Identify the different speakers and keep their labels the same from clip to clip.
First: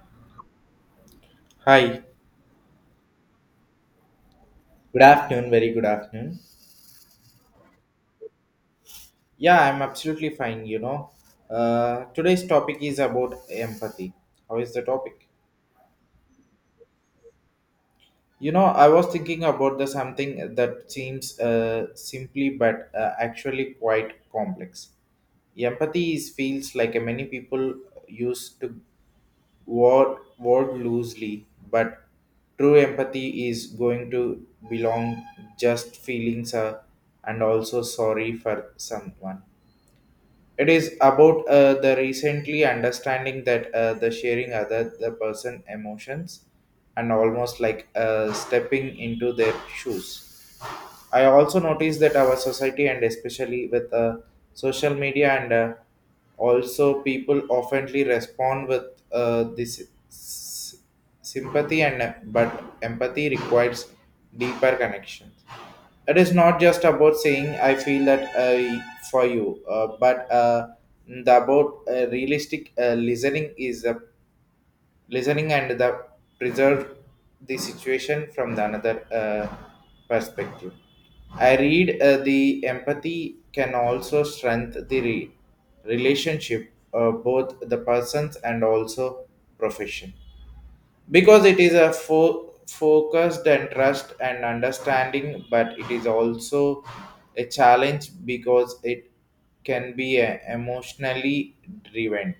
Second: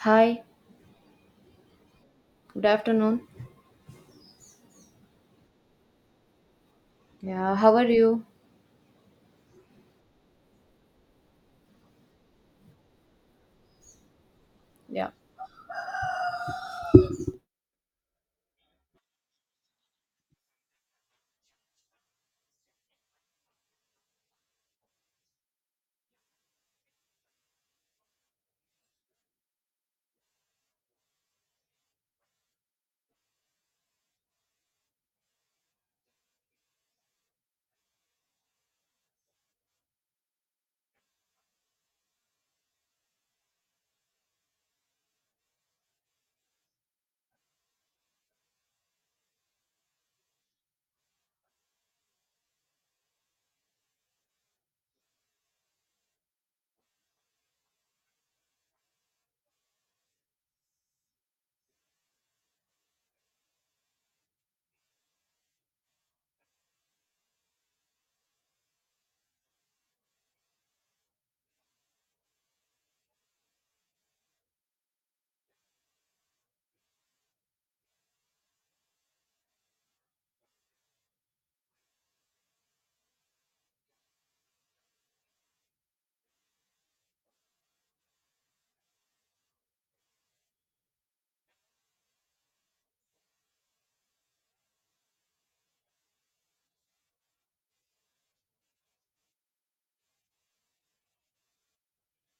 Speaker 1: Hi,
Speaker 2: Hi,
Speaker 1: good afternoon.
Speaker 2: good afternoon, very good afternoon.
Speaker 1: Yeah, how are you?
Speaker 2: Yeah, I'm absolutely fine. Today's topic is about empathy. How is the
Speaker 1: Yeah.
Speaker 2: topic? I was thinking about the something that seems simply but actually quite complex. Empathy is feels like many people use the word loosely, but true empathy is going to belong just feelings and also sorry for someone. It is about the recently understanding that the sharing other the person emotions and almost like stepping into their shoes. I also noticed that our society and especially with social media and also people oftenly respond with this s- sympathy and but empathy requires deeper connections. It is not just about saying I feel that for you, but the about realistic listening is a listening and the preserve the situation from the another perspective. I read the empathy can also strengthen the relationship both the persons and also profession because it is a focused and trust and understanding, but it is also a challenge because it can be emotionally driven.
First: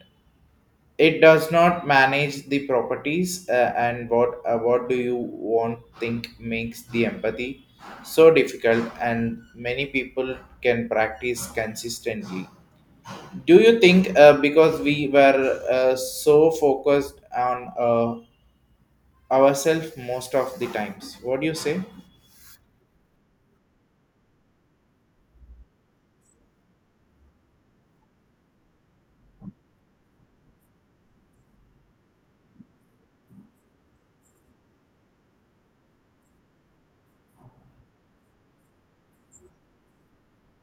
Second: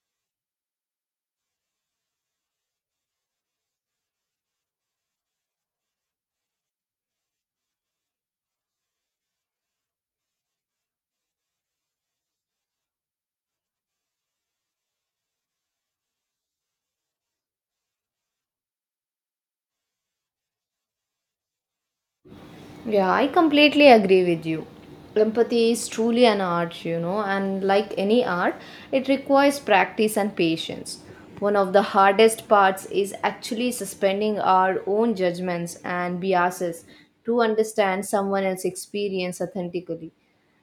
Speaker 2: It does not manage the properties and what do you want think makes the empathy so difficult and many people can practice consistently. Do you think because we were so focused on ourselves most of the times? What do you say?
Speaker 1: Yeah, I completely agree with you. Empathy is truly an art, you know, and like any art, it requires practice and patience. One of the hardest parts is actually suspending our own judgments and biases to understand someone else's experience authentically.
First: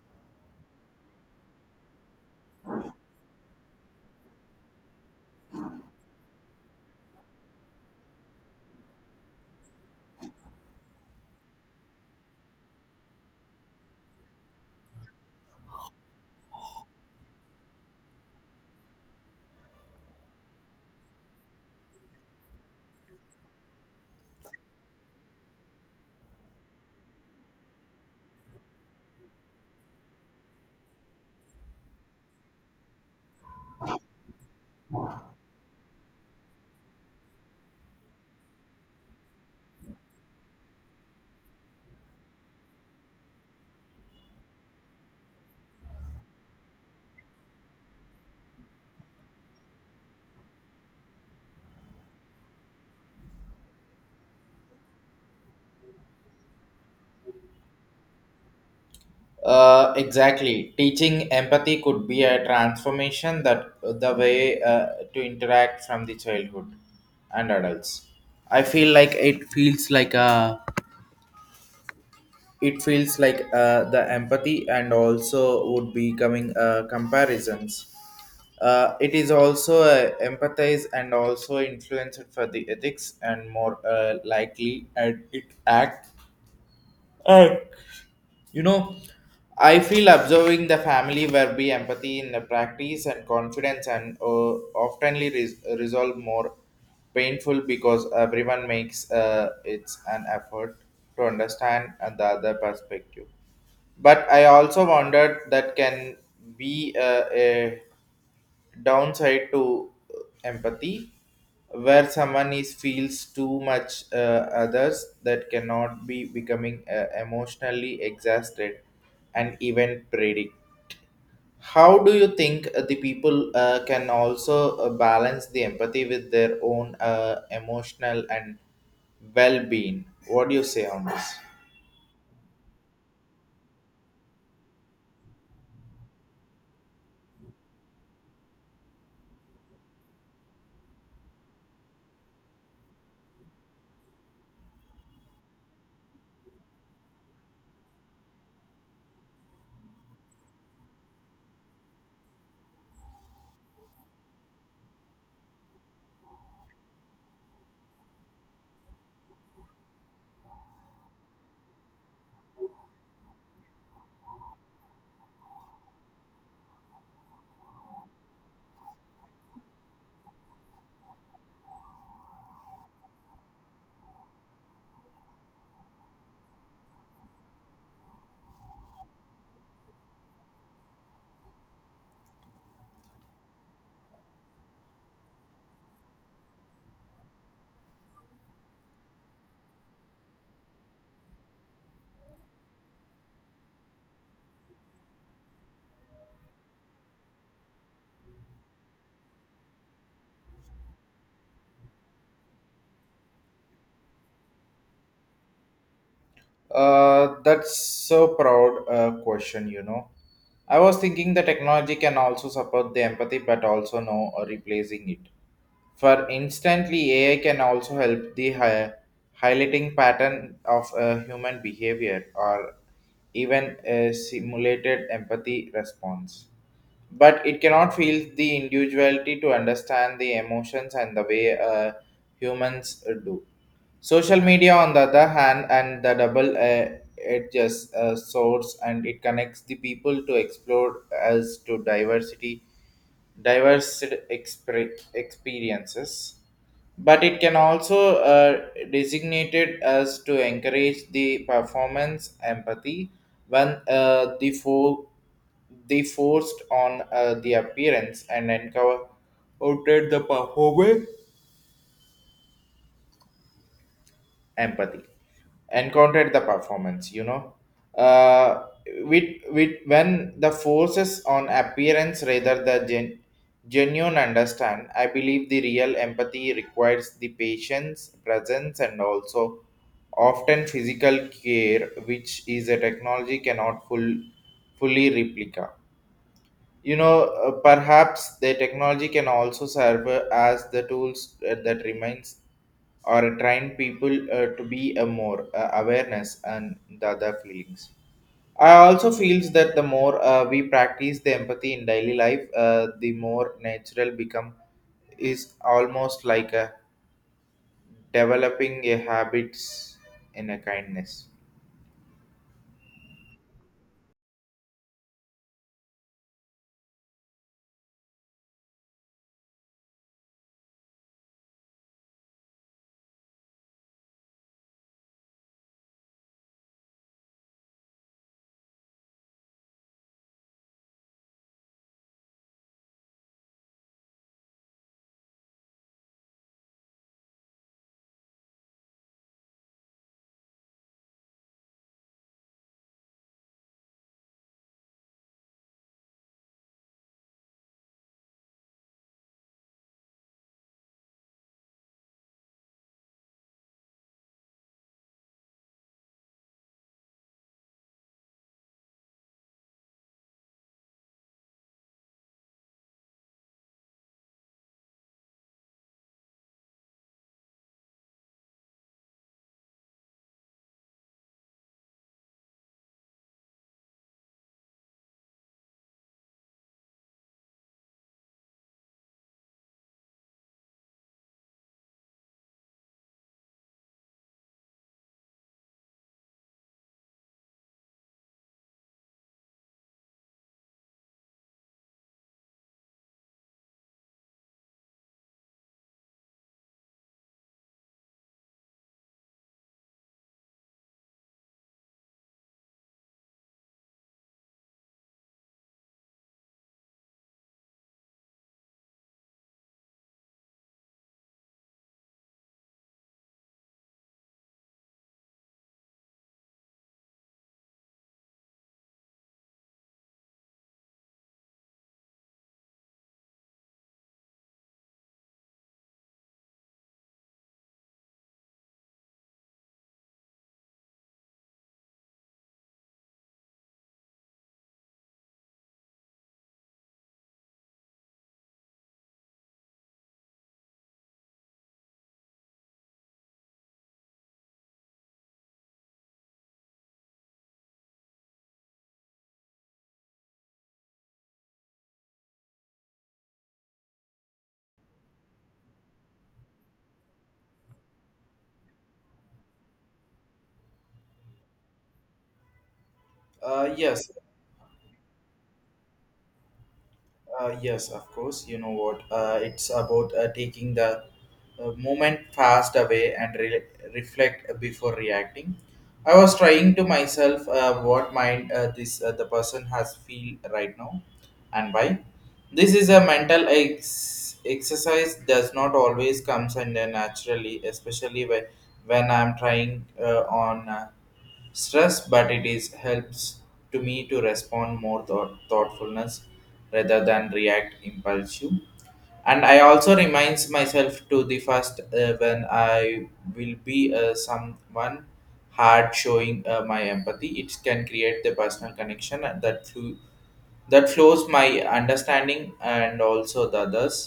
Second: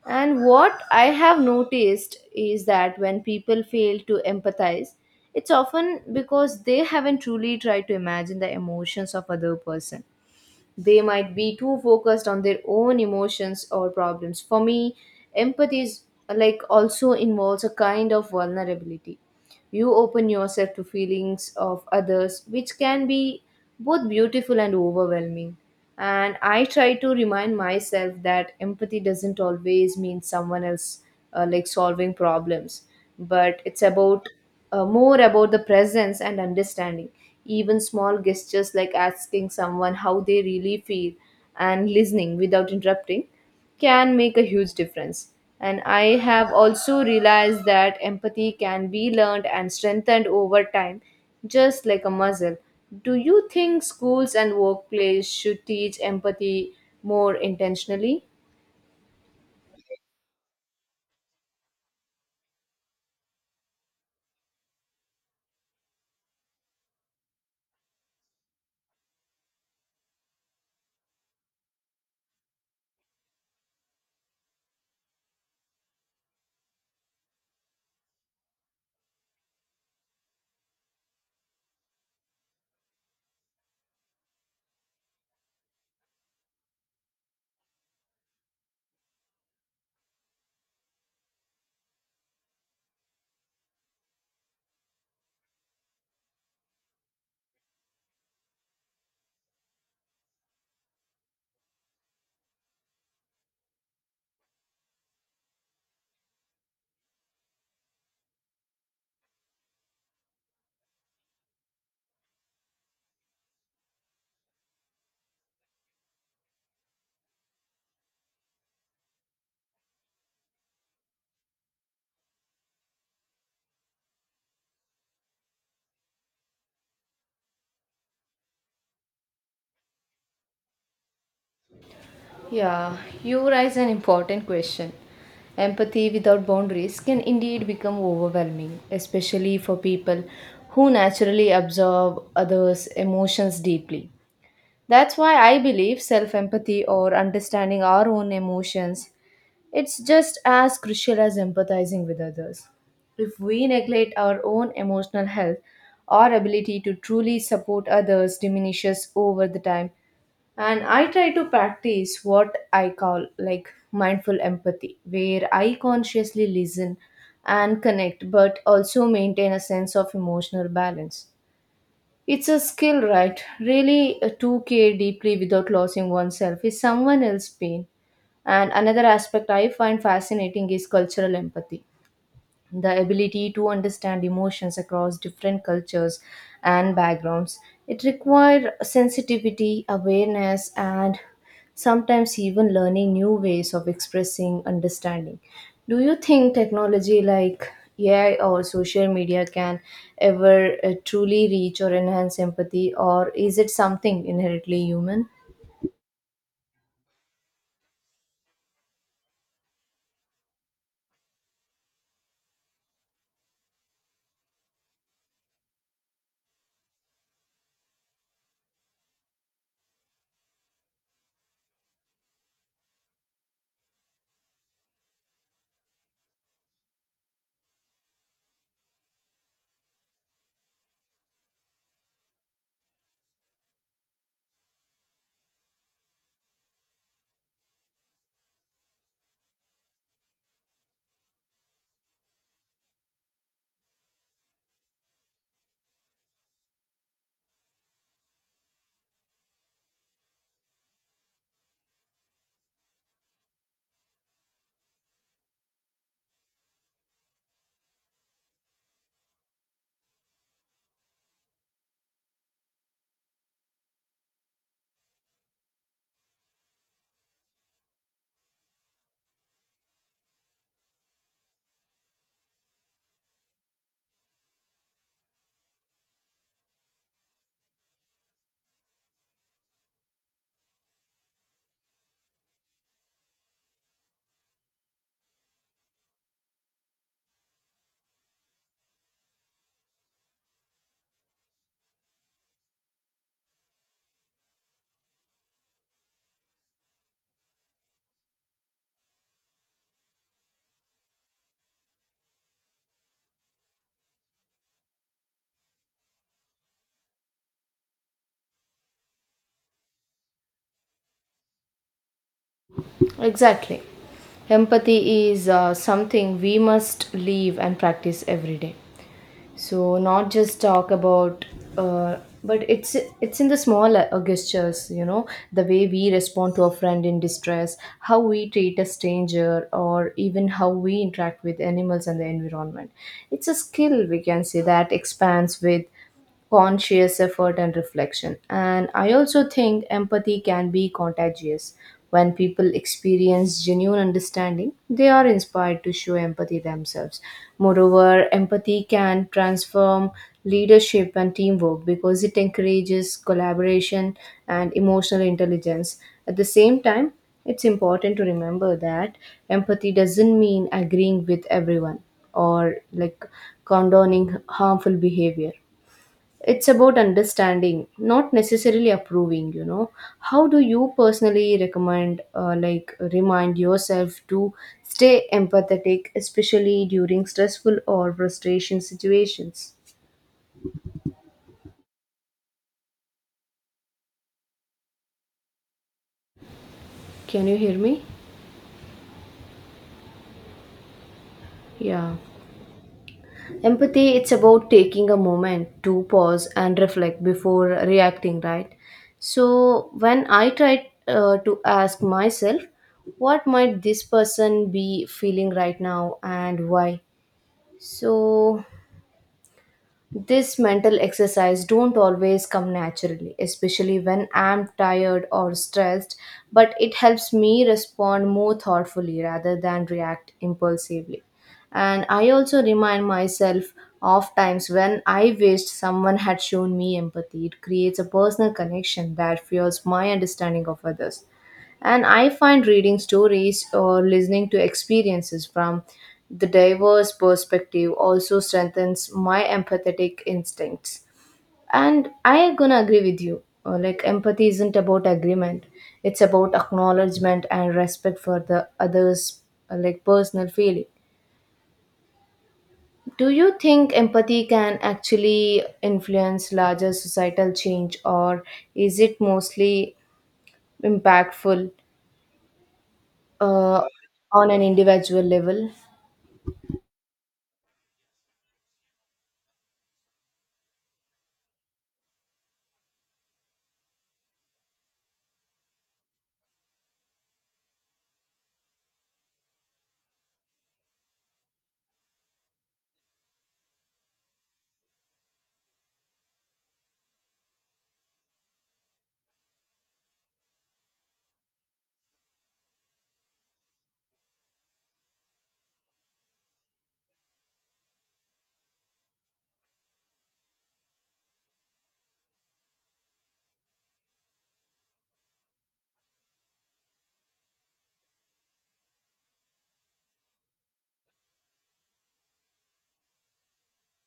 Speaker 1: And what I have noticed is that when people fail to empathize, it's often because they haven't truly tried to imagine the emotions of other person they might be too focused on their own emotions or problems. For me, empathy is like also involves a kind of vulnerability. You open yourself to feelings of others, which can be both beautiful and overwhelming. And I try to remind myself that empathy doesn't always mean someone else like solving problems, but it's about more about the presence and understanding. Even small gestures like asking someone how they really feel and listening without interrupting can make a huge difference. And I have also realized that empathy can be learned and strengthened over time, just like a muscle. Do you think schools and workplace should teach empathy more intentionally?
Speaker 2: Exactly. Teaching empathy could be a transformation that the way to interact from the childhood and adults. I feel like it feels like the empathy and also would be coming comparisons. It is also empathize and also influenced for the ethics and more likely and it act uh, You know, I feel observing the family where be empathy in the practice and confidence and oftenly resolve more painful because everyone makes it's an effort to understand and the other perspective. But I also wondered that can be a downside to empathy, where someone is feels too much others that cannot be becoming emotionally exhausted and even predict. How do you think the people can also balance the empathy with their own emotional and well-being? What do you say on this?
Speaker 1: Yeah, you raise an important question. Empathy without boundaries can indeed become overwhelming, especially for people who naturally absorb others' emotions deeply. That's why I believe self empathy or understanding our own emotions it's just as crucial as empathizing with others. If we neglect our own emotional health, our ability to truly support others diminishes over the time. And I try to practice what I call like mindful empathy, where I consciously listen and connect but also maintain a sense of emotional balance. It's a skill, right, really to care deeply without losing oneself is someone else's pain. And another aspect I find fascinating is cultural empathy, the ability to understand emotions across different cultures and backgrounds. It requires sensitivity, awareness, and sometimes even learning new ways of expressing understanding. Do you think technology like AI or social media can ever truly reach or enhance empathy, or is it something inherently human?
Speaker 2: That's so proud question. I was thinking the technology can also support the empathy, but also no replacing it. For instantly, AI can also help the highlighting pattern of human behavior or even a simulated empathy response. But it cannot feel the individuality to understand the emotions and the way humans do. Social media, on the other hand, and the double edges swords, and it connects the people to explore as to diversity, diverse experiences. But it can also designated as to encourage the performance empathy when the they forced on the appearance and encountered the performance empathy encountered the performance uh with with when the forces on appearance rather the genuine understand. I believe the real empathy requires the patience presence and also often physical care, which is a technology cannot fully replica. Perhaps the technology can also serve as the tools that remains or train people to be a more awareness and the other feelings. I also feels that the more we practice the empathy in daily life, the more natural become is almost like a developing a habits in a kindness.
Speaker 1: Exactly. Empathy is something we must live and practice every day. So not just talk about uh, but it's in the small gestures, you know, the way we respond to a friend in distress, how we treat a stranger, or even how we interact with animals and the environment. It's a skill we can say that expands with conscious effort and reflection. And I also think empathy can be contagious. When people experience genuine understanding, they are inspired to show empathy themselves. Moreover, empathy can transform leadership and teamwork because it encourages collaboration and emotional intelligence. At the same time, it's important to remember that empathy doesn't mean agreeing with everyone or like condoning harmful behavior. It's about understanding, not necessarily approving, you know. How do you personally recommend, like, remind yourself to stay empathetic, especially during stressful or frustration situations? Can you hear me? Yeah. Empathy, it's about taking a moment to pause and reflect before reacting, right? So, when I try to ask myself, what might this person be feeling right now and why? So, this mental exercise don't always come naturally, especially when I'm tired or stressed, but it helps me respond more thoughtfully rather than react impulsively. And I also remind myself of times when I wished someone had shown me empathy. It creates a personal connection that fuels my understanding of others. And I find reading stories or listening to experiences from the diverse perspective also strengthens my empathetic instincts. And I am gonna agree with you. Like empathy isn't about agreement; it's about acknowledgement and respect for the others' like personal feeling. Do you think empathy can actually influence larger societal change, or is it mostly impactful uh,
Speaker 2: Yes.
Speaker 1: on an individual level?
Speaker 2: Yes, of course. You know what? It's about taking the moment fast away and reflect before reacting. I was trying to myself what mind this the person has feel right now and why. This is a mental exercise does not always comes and then naturally, especially when I'm trying on. Stress, but it is helps to me to respond more thoughtfulness rather than react impulsive. And I also reminds myself to the first when I will be someone hard showing my empathy. It can create the personal connection and that flows my understanding and also the others.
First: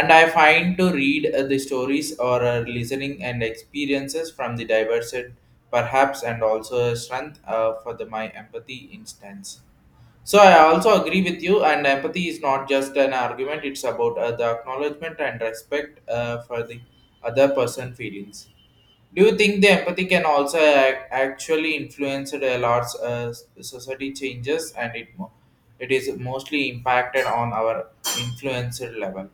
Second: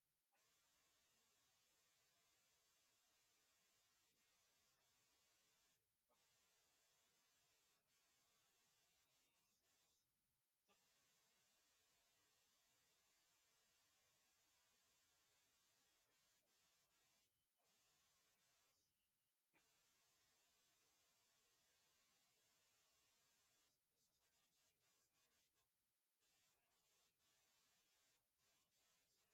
Speaker 2: And I find to read the stories or listening and experiences from the diverse perhaps and also strength for the my empathy instance. So I also agree with you, and empathy is not just an argument; it's about the acknowledgement and respect for the other person' feelings. Do you think the empathy can also actually influence a large society changes, and it is mostly impacted on our influencer level?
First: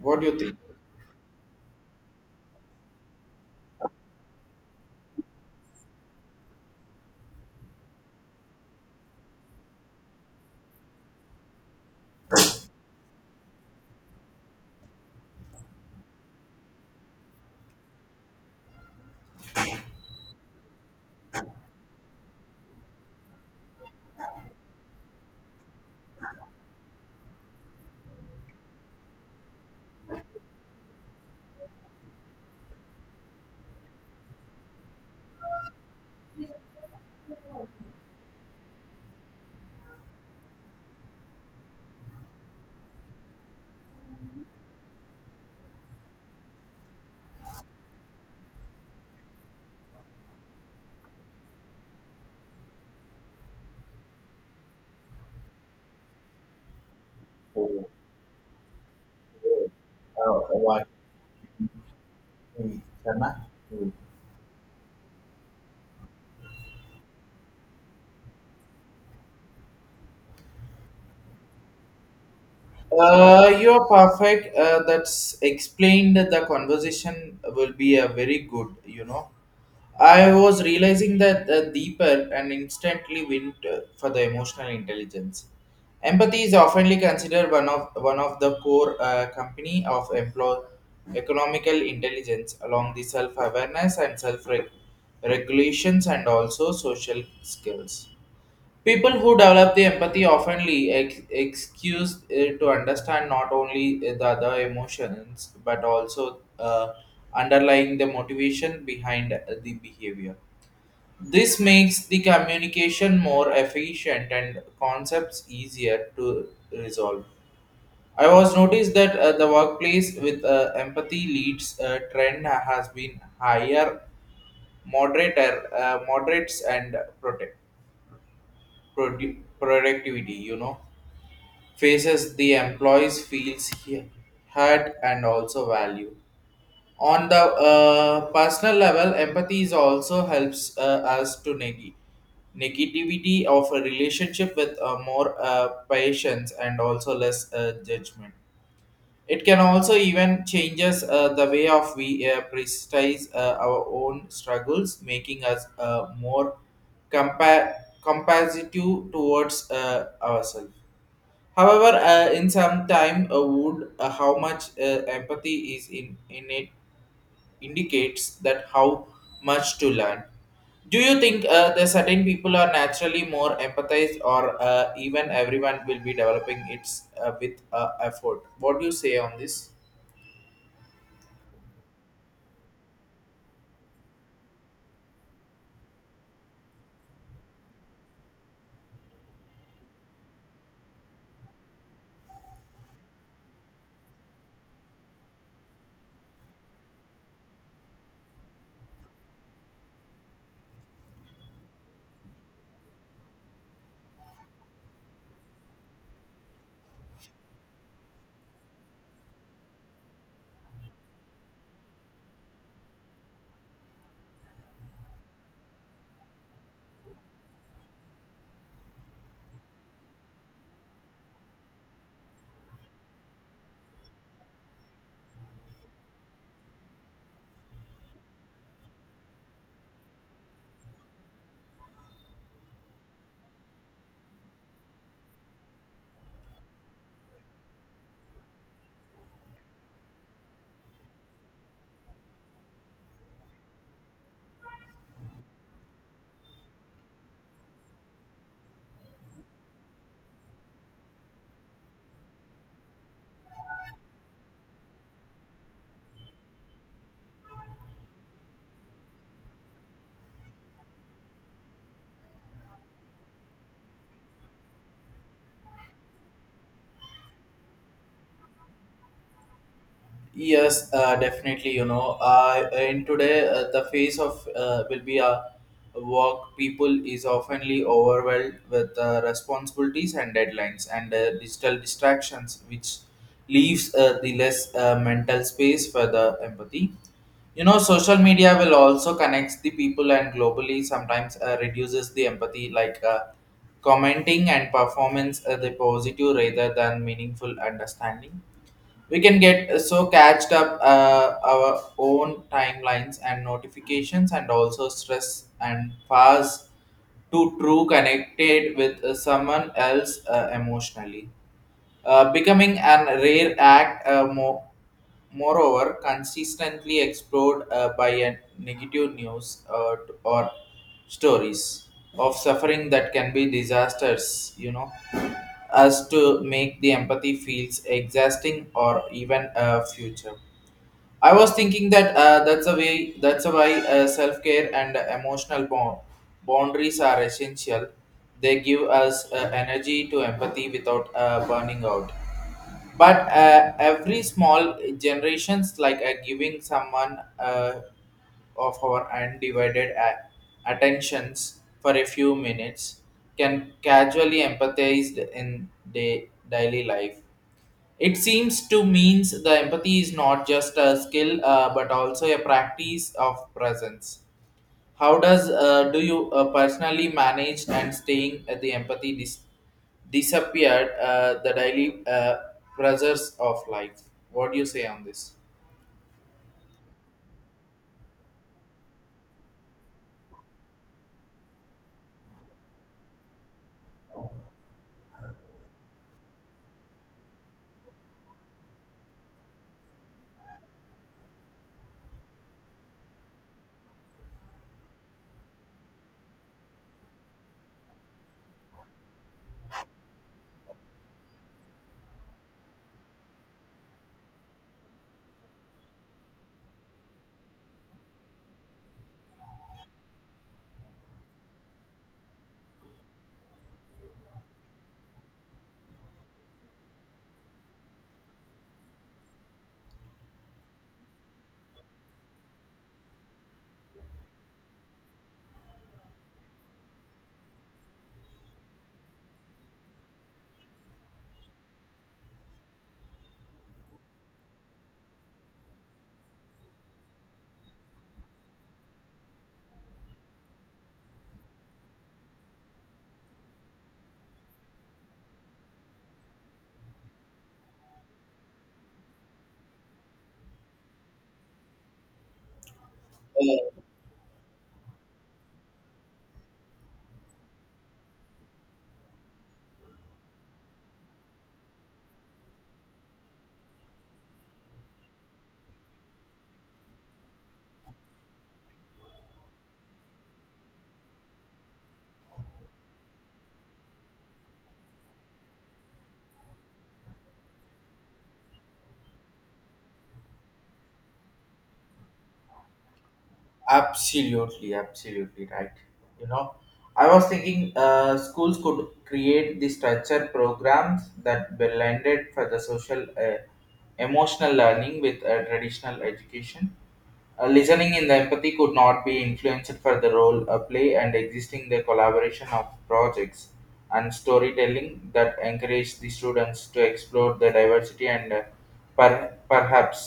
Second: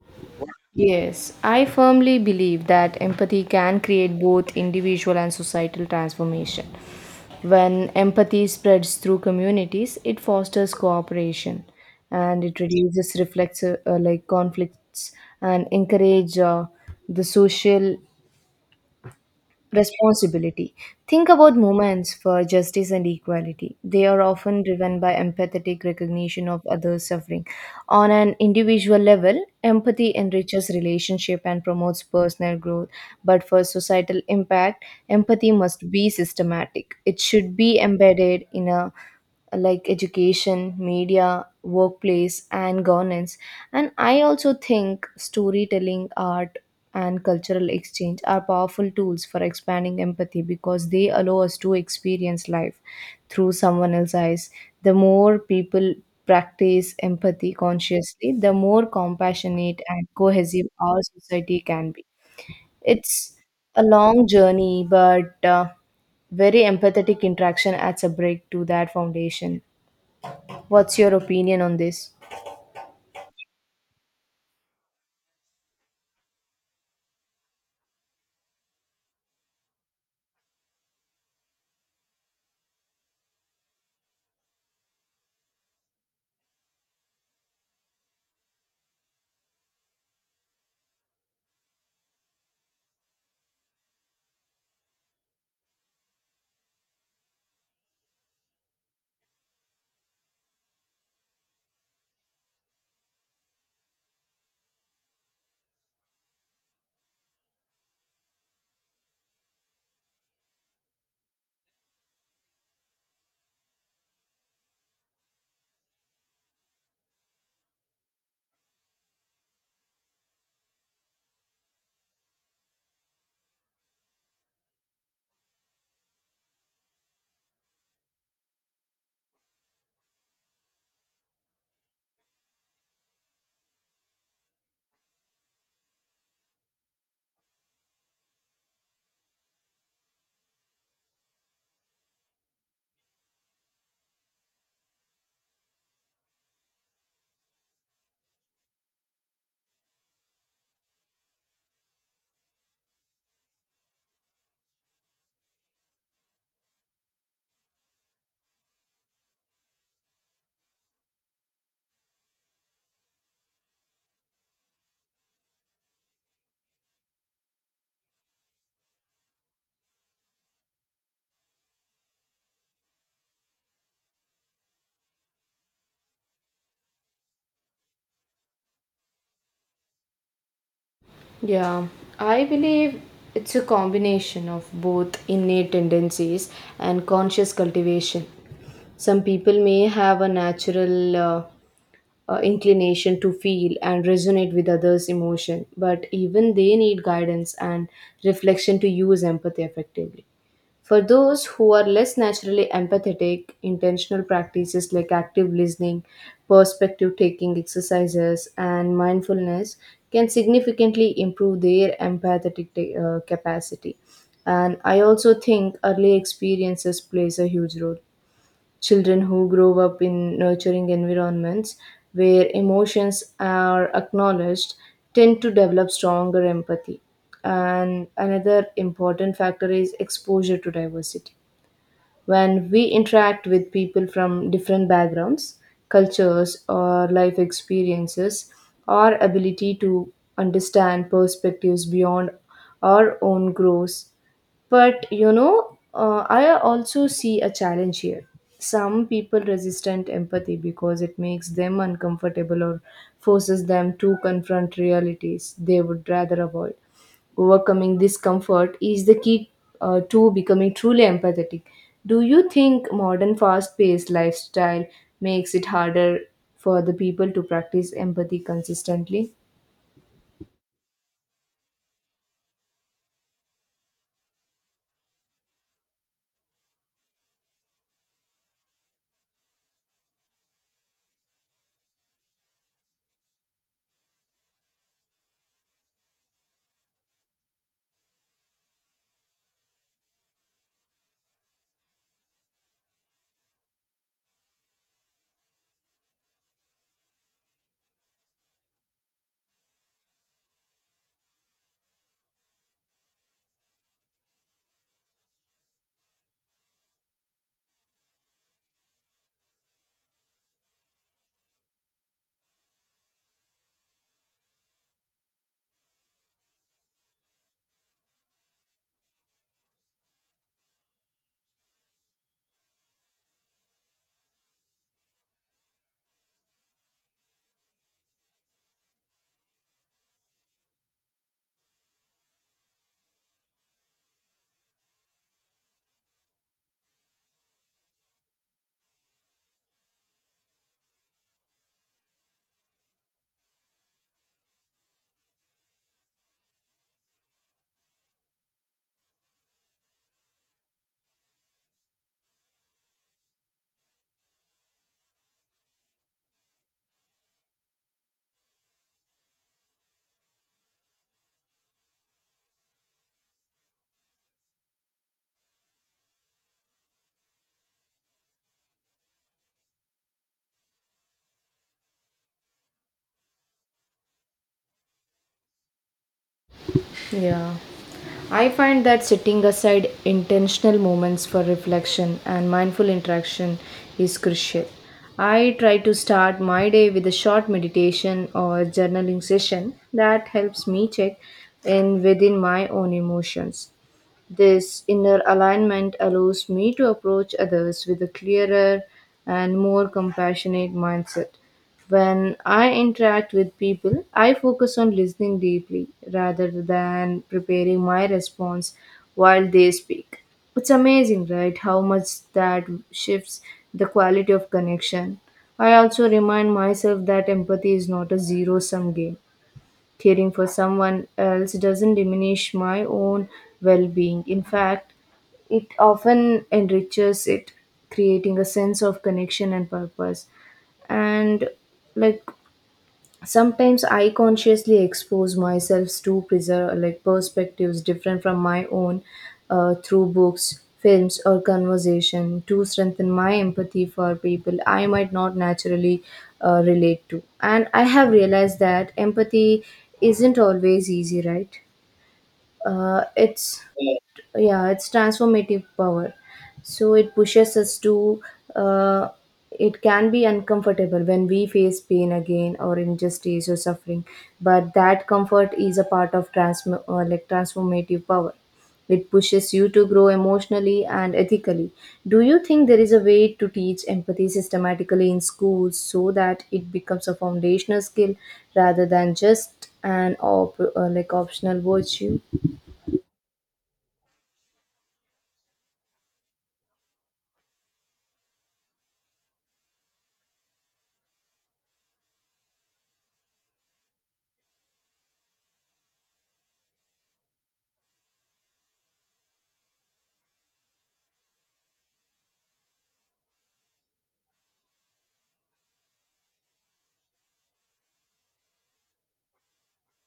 Speaker 2: What do you think?
Speaker 1: Yes, I firmly believe that empathy can create both individual and societal transformation. When empathy spreads through communities, it fosters cooperation and it reduces reflex, like conflicts and encourage the social responsibility. Think about movements for justice and equality. They are often driven by empathetic recognition of others' suffering. On an individual level, empathy enriches relationship and promotes personal growth, but for societal impact, empathy must be systematic. It should be embedded in a like education, media, workplace, and governance. And I also think storytelling, art, and cultural exchange are powerful tools for expanding empathy because they allow us to experience life through someone else's eyes. The more people practice empathy
Speaker 2: Oh,
Speaker 1: consciously, the more
Speaker 2: oh,
Speaker 1: compassionate and cohesive
Speaker 2: oh,
Speaker 1: our society can be.
Speaker 2: hmm,
Speaker 1: It's
Speaker 2: Karna?
Speaker 1: a long journey, but very empathetic interaction adds a break to that foundation. What's your opinion on this?
Speaker 2: You are perfect. That's explained. The conversation will be a very good. I was realizing that deeper and instantly went for the emotional intelligence. Empathy is oftenly considered one of the core company of employ economical intelligence along the self awareness and self regulations and also social skills. People who develop the empathy oftenly excuse to understand not only the other emotions but also underlying the motivation behind the behavior. This makes the communication more efficient and concepts easier to resolve. I was noticed that the workplace with empathy leads trend has been higher moderator moderates and protect productivity. Faces the employees feels he hurt and also value on the personal level. Empathy is also helps us to negativity of a relationship with more patience and also less judgment. It can also even changes the way of we prioritize our own struggles, making us more compa- compassionate towards ourselves. However, in some time, a wood, how much empathy is in it indicates that how much to learn. Do you think the certain people are naturally more empathized, or even everyone will be developing its with effort? What do you say on this?
Speaker 1: Yeah, I believe it's a combination of both innate tendencies and conscious cultivation. Some people may have a natural inclination to feel and resonate with others' emotion, but even they need guidance and reflection to use empathy effectively. For those who are less naturally empathetic, intentional practices like active listening, perspective taking exercises, and mindfulness can significantly improve their empathetic capacity. And I also think early experiences plays a huge role. Children who grow up in nurturing environments where emotions are acknowledged tend to develop stronger empathy. And another important factor is exposure to diversity when we interact with people from different backgrounds, cultures, or life experiences, our ability to understand perspectives beyond our own grows. But you know, I also see a challenge here. Some people resistant empathy because it makes them uncomfortable or forces them to confront realities they would rather avoid. Overcoming discomfort is the key to becoming truly empathetic. Do you think modern fast paced lifestyle makes it harder for the people to practice empathy consistently?
Speaker 2: Yes, definitely. In today, the face of will be a work. People is oftenly overwhelmed with responsibilities and deadlines and digital distractions, which leaves the less mental space for the empathy. Social media will also connect the people and globally sometimes reduces the empathy, like commenting and performance the positive rather than meaningful understanding. We can get so catched up our own timelines and notifications and also stress and pass to true connected with someone else emotionally becoming an rare act, moreover, consistently explored by a negative news or stories of suffering that can be disasters, as to make the empathy feels exhausting or even future. I was thinking that that's a way. That's a why self care and emotional bond boundaries are essential. They give us energy to empathy without burning out. But every small generations like giving someone of our undivided attentions for a few minutes can casually empathized in daily life. It seems to means the empathy is not just a skill but also a practice of presence. How does do you personally manage and staying at the empathy disappeared the daily pressures of life? What do you say on this?
Speaker 1: Yeah. I find that setting aside intentional moments for reflection and mindful interaction is crucial. I try to start my day with a short meditation or journaling session that helps me check in within my own emotions. This inner alignment allows me to approach others with a clearer and more compassionate mindset. When I interact with people, I focus on listening deeply rather than preparing my response while they speak. It's amazing, right, how much that shifts the quality of connection. I also remind myself that empathy is not a zero sum game. Caring for someone else doesn't diminish my own well being. In fact, it often enriches it, creating a sense of connection and purpose. And like sometimes I consciously expose myself to preserve like perspectives different from my own through books, films, or conversation to strengthen my empathy for people I might not naturally relate to. And I have realized that empathy isn't always easy, right? uh, it's
Speaker 2: Uh,
Speaker 1: yeah it's transformative power, so it pushes us to uh, it can be uncomfortable when we face pain again or injustice or suffering, but that comfort is a part of transformative power. It pushes you to grow emotionally and ethically. Do you think there is a way to teach empathy systematically in schools so that it becomes a foundational skill rather than just an optional virtue?
Speaker 2: Absolutely, absolutely right. You know, I was thinking schools could create the structure programs that blended for the social, emotional learning with traditional education. Listening in the empathy could not be influenced for the role a play and existing the collaboration of projects and storytelling that encourage the students to explore the diversity and perhaps.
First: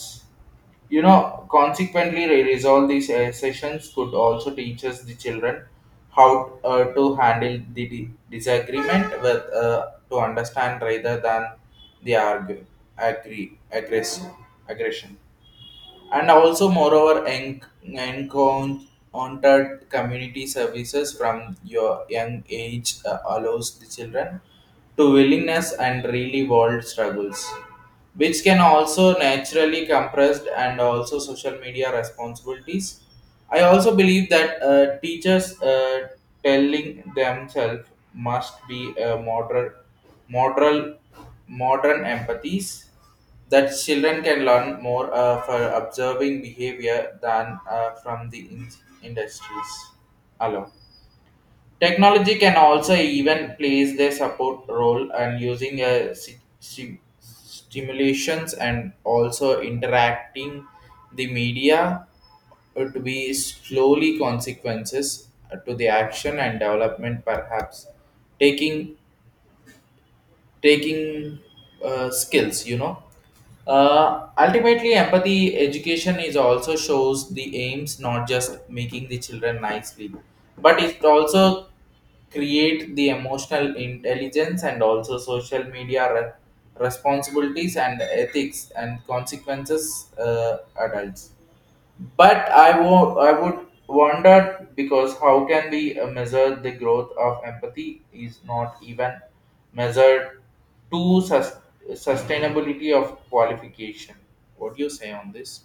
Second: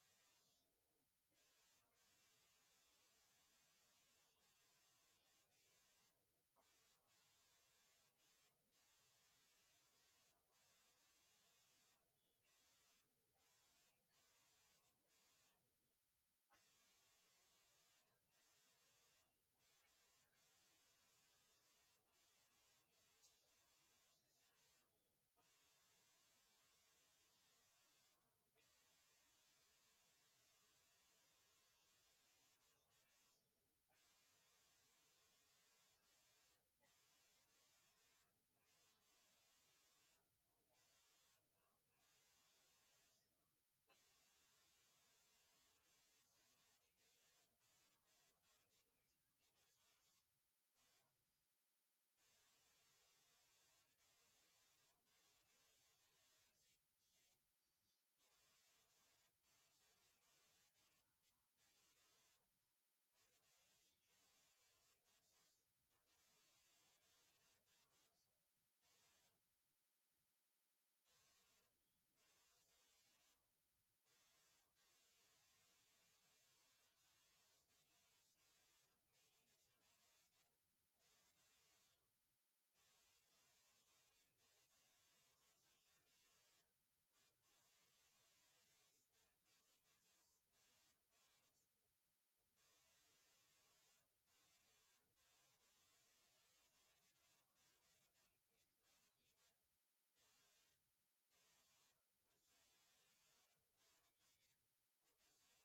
Speaker 2: Consequently resolve these sessions could also teach us the children how to handle the disagreement with to understand rather than the argue agree aggressive aggression. And also moreover encountered community services from your young age allows the children to willingness and really world struggles, which can also naturally compressed and also social media responsibilities. I also believe that teachers telling themselves must be a modern modern empathies that children can learn more for observing behavior than from the industries alone. Technology can also even plays their support role and using stimulations and also interacting the media, to be slowly consequences to the action and development perhaps taking taking skills. Ultimately empathy education is also shows the aims not just making the children nicely but it also create the emotional intelligence and also social media responsibilities and ethics and consequences adults but I would wonder because how can we measure the growth of empathy is not even measured to sustainability of qualification. What do you say on this?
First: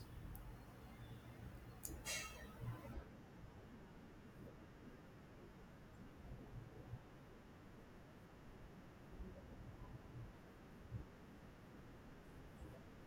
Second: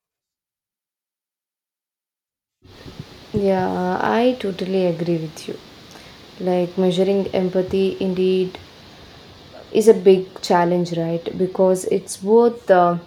Speaker 1: Yeah, I totally agree with you. Like measuring empathy indeed is a big challenge, right? Because it's both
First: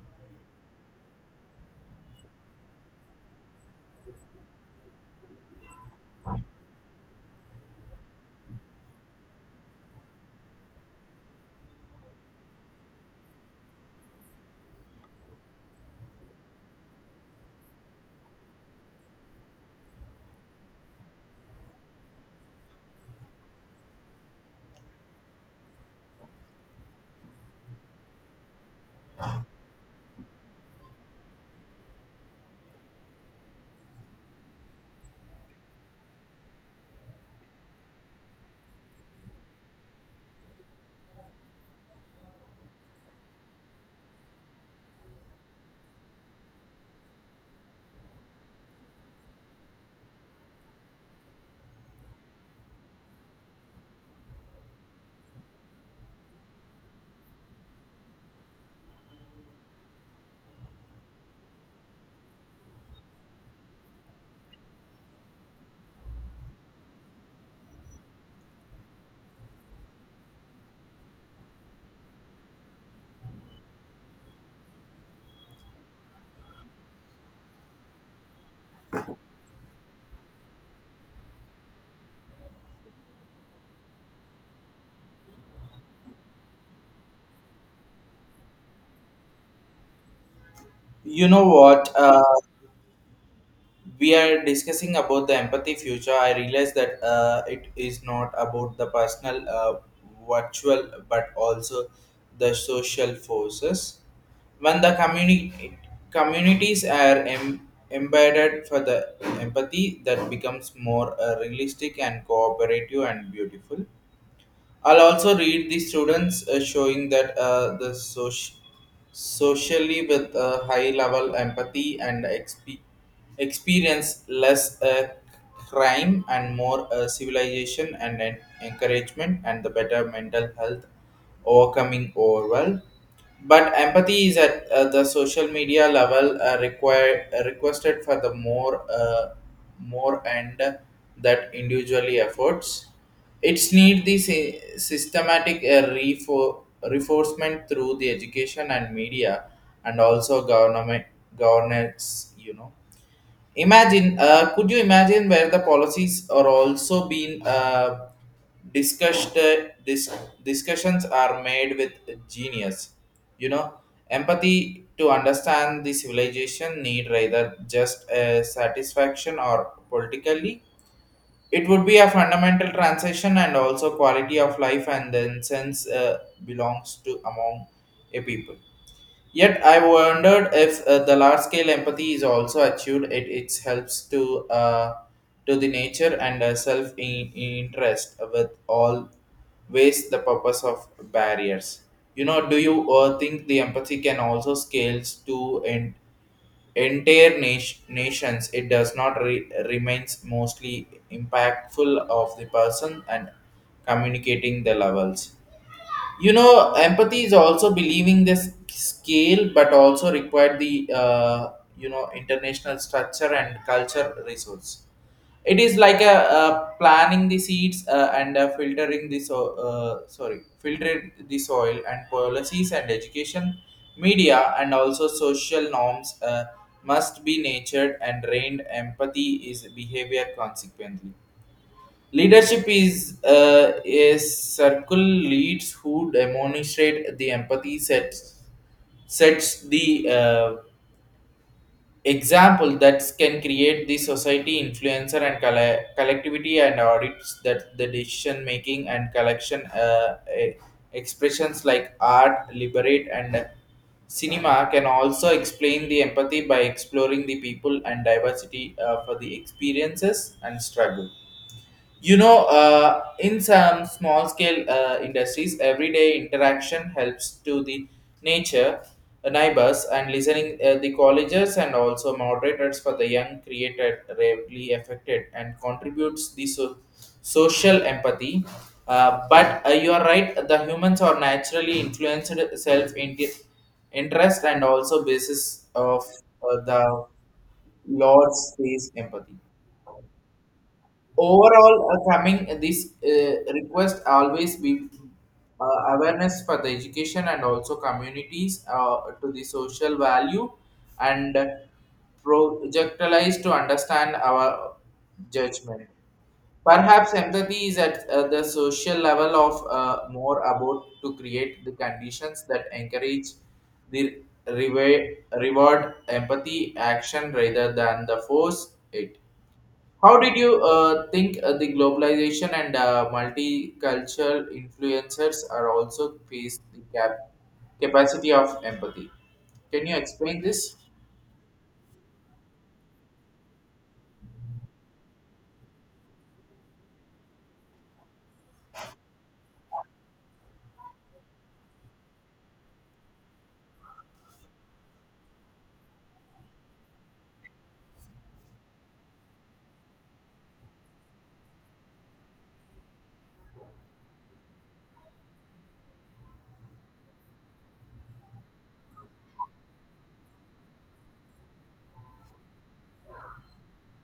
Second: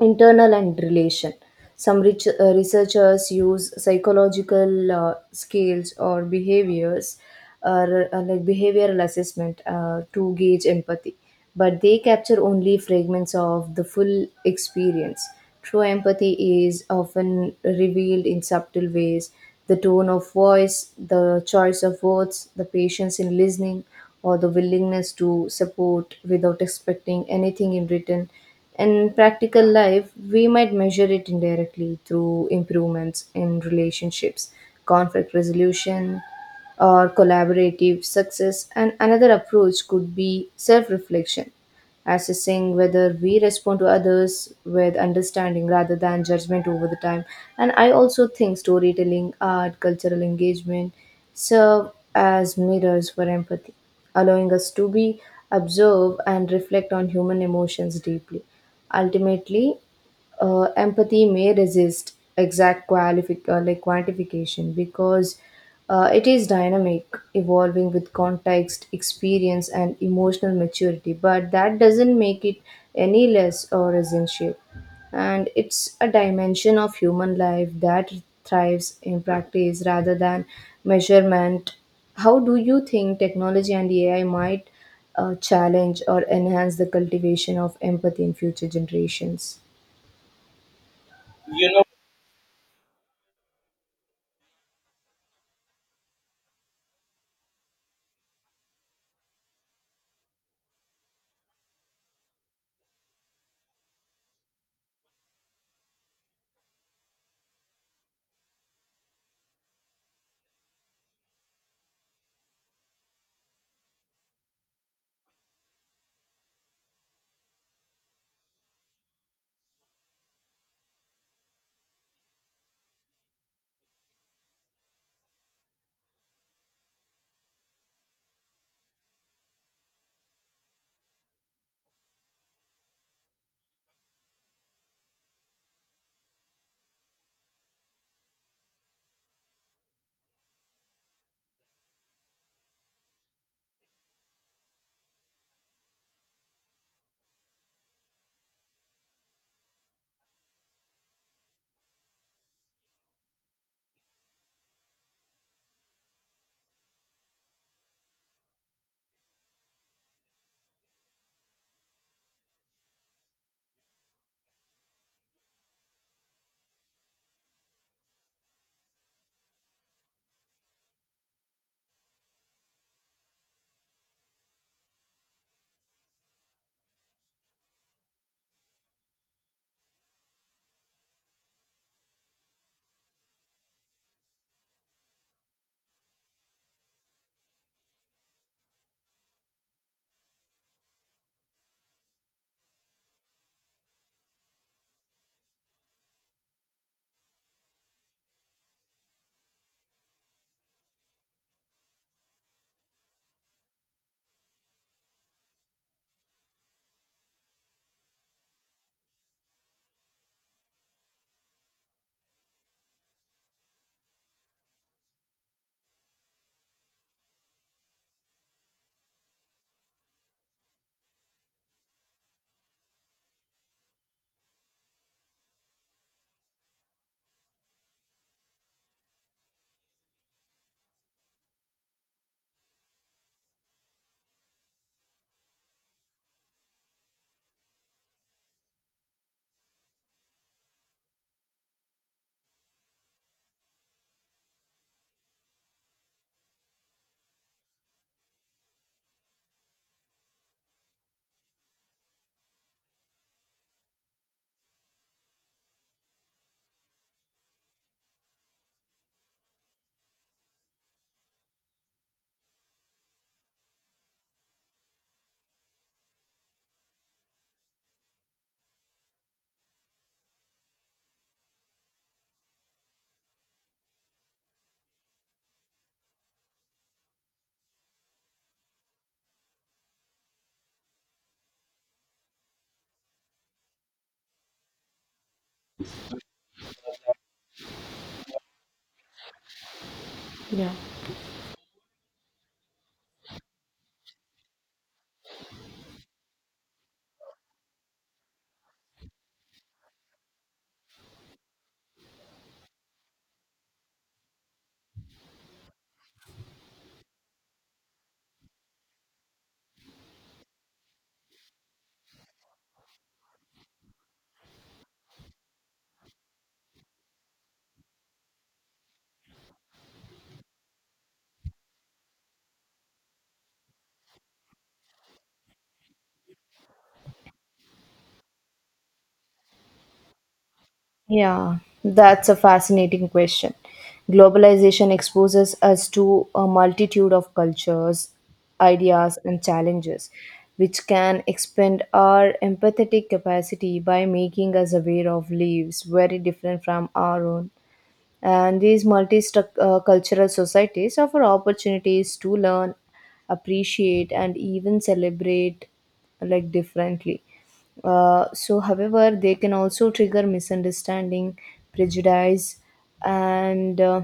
Speaker 1: internal and relation. Some rich, researchers use psychological scales or behaviors, or like behavioral assessment, to gauge empathy, but they capture only fragments of the full experience. True empathy is often revealed in subtle ways the tone of voice, the choice of words, the patience in listening, or the willingness to support without expecting anything in return. In practical life, we might measure it indirectly through improvements in relationships, conflict resolution, or collaborative success. And another approach could be self reflection assessing whether we respond to others with understanding rather than judgment over the time. And I also think storytelling, art, cultural engagement serve as mirrors for empathy, allowing us to be observe and reflect on human emotions deeply. Ultimately, empathy may resist exact quantification because it is dynamic, evolving with context, experience, and emotional maturity. But that doesn't make it any less or essential. And it's a dimension of human life that thrives in practice rather than measurement. How do you think technology and AI might challenge or enhance the cultivation of empathy in future generations?
Speaker 2: You know what? We are discussing about the empathy future I realize that it is not about the personal virtual but also the social forces when the communities are embedded for the empathy that becomes more realistic and cooperative and beautiful. I'll also read the students showing that the socially with a high level empathy and experience less crime and more civilization and encouragement and the better mental health overcoming overwhelm. But empathy is at the social media level required requested for the more more and that individually efforts. It's need the systematic reinforcement through the education and media and also government governance. You know, imagine. Could you imagine where the policies are also being discussed? Discussions are made with genius. You know, empathy to understand the civilization need rather just a satisfaction or politically it would be a fundamental transition and also quality of life and then sense belongs to among a people yet I wondered if the large scale empathy is also achieved it helps to the nature and self interest with all ways the purpose of barriers. You know, do you think the empathy can also scales to in entire nation, nations it does not remains mostly impactful of the person and communicating the levels. You know empathy is also believing this scale but also required the international structure and culture resource. It is like a, planning the seeds and filtering the so sorry filtering the soil and policies and education media and also social norms, must be nurtured and trained empathy is behavior consequently. Leadership is a circle leads who demonstrate the empathy sets the example that can create the society influencer and collectivity and audits that the decision making and collection expressions like art liberate and cinema can also explain the empathy by exploring the people and diversity for the experiences and struggle. You know, in some small scale industries, everyday interaction helps to the nature, neighbors, and listening the colleges and also moderators for the young created rarely affected and contributes the social empathy. But you are right, the humans are naturally influenced self interest and also basis of the Lord's face empathy
Speaker 1: Yeah.
Speaker 2: overall coming this request always be uh, awareness for the education and also communities to the social value and projectalize to understand our judgment. Perhaps empathy is at the social level of more about to create the conditions that encourage the reward empathy action rather than the force it. How did you think the globalization and multicultural influencers are also face the capacity of empathy? Can you explain this?
Speaker 1: Yeah, that's a fascinating question. Globalization exposes us to a multitude of cultures, ideas, and challenges, which can expand our empathetic capacity by making us aware of lives very different from our own. And these multicultural societies offer opportunities to learn, appreciate, and even celebrate like differently. However, they can also trigger misunderstanding, prejudice, and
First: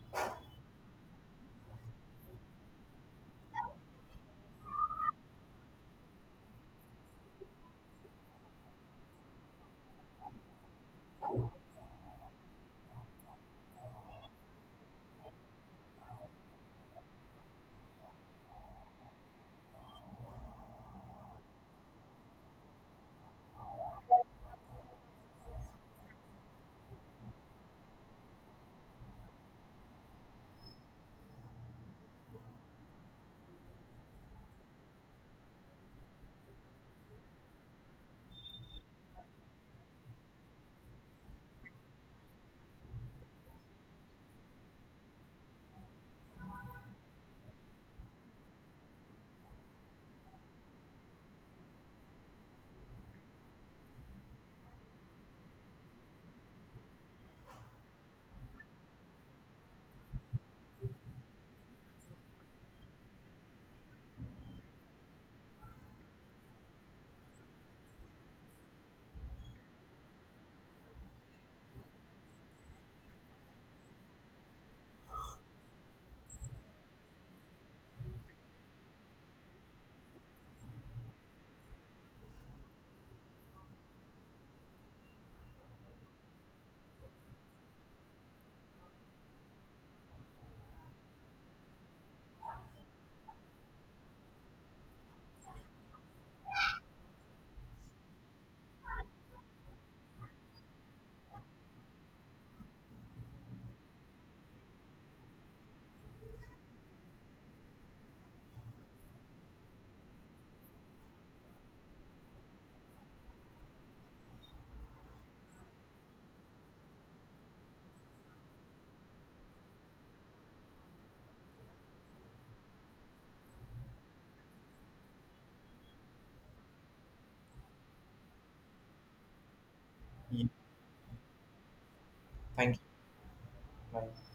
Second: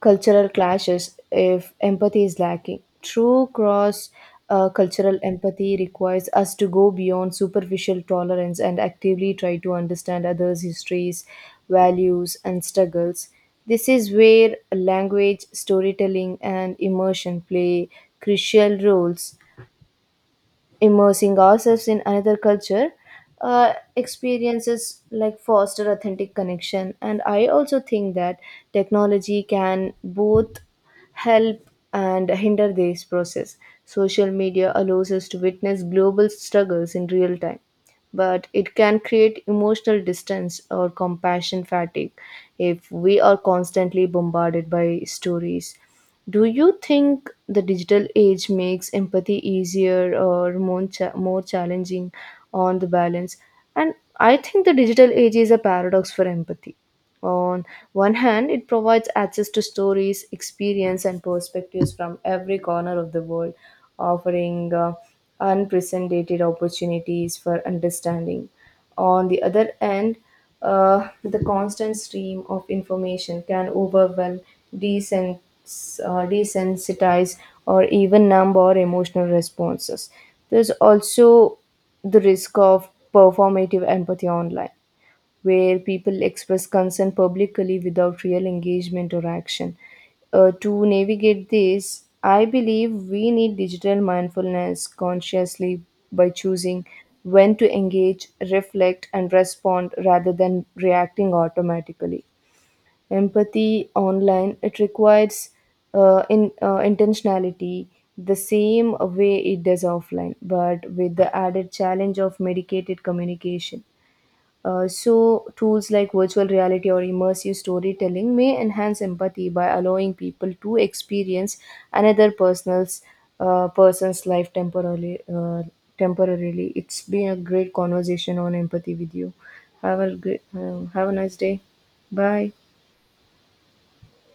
Speaker 1: cultural clashes if empathy is lacking. True cross cultural empathy requires us to go beyond superficial tolerance and actively try to understand others' histories, values, and struggles. This is where language, storytelling, and immersion play crucial roles immersing ourselves in another culture experiences like foster authentic connection. And I also think that technology can both help and hinder this process. Social media allows us to witness global struggles in real time, but it can create emotional distance or compassion fatigue if we are constantly bombarded by stories. Do you think the digital age makes empathy easier or more challenging on the balance? And I think the digital age is a paradox for empathy. On one hand, it provides access to stories, experience, and perspectives from every corner of the world, offering unprecedented opportunities for understanding. On the other hand, the constant stream of information can overwhelm, desens- desensitize, or even numb our emotional responses. There's also the risk of performative empathy online where people express concern publicly without real engagement or action. To navigate this, I believe we need digital mindfulness consciously by choosing when to engage, reflect, and respond rather than reacting automatically. Empathy online, it requires in intentionality the same way it does offline, but with the added challenge of medicated communication. Tools like virtual reality or immersive storytelling may enhance empathy by allowing people to experience another person's person's life temporarily. Temporarily, it's been a great conversation on empathy with you. Have a great,
Speaker 2: Ye-
Speaker 1: have a nice day. Bye.
Speaker 2: Thank you. Bye.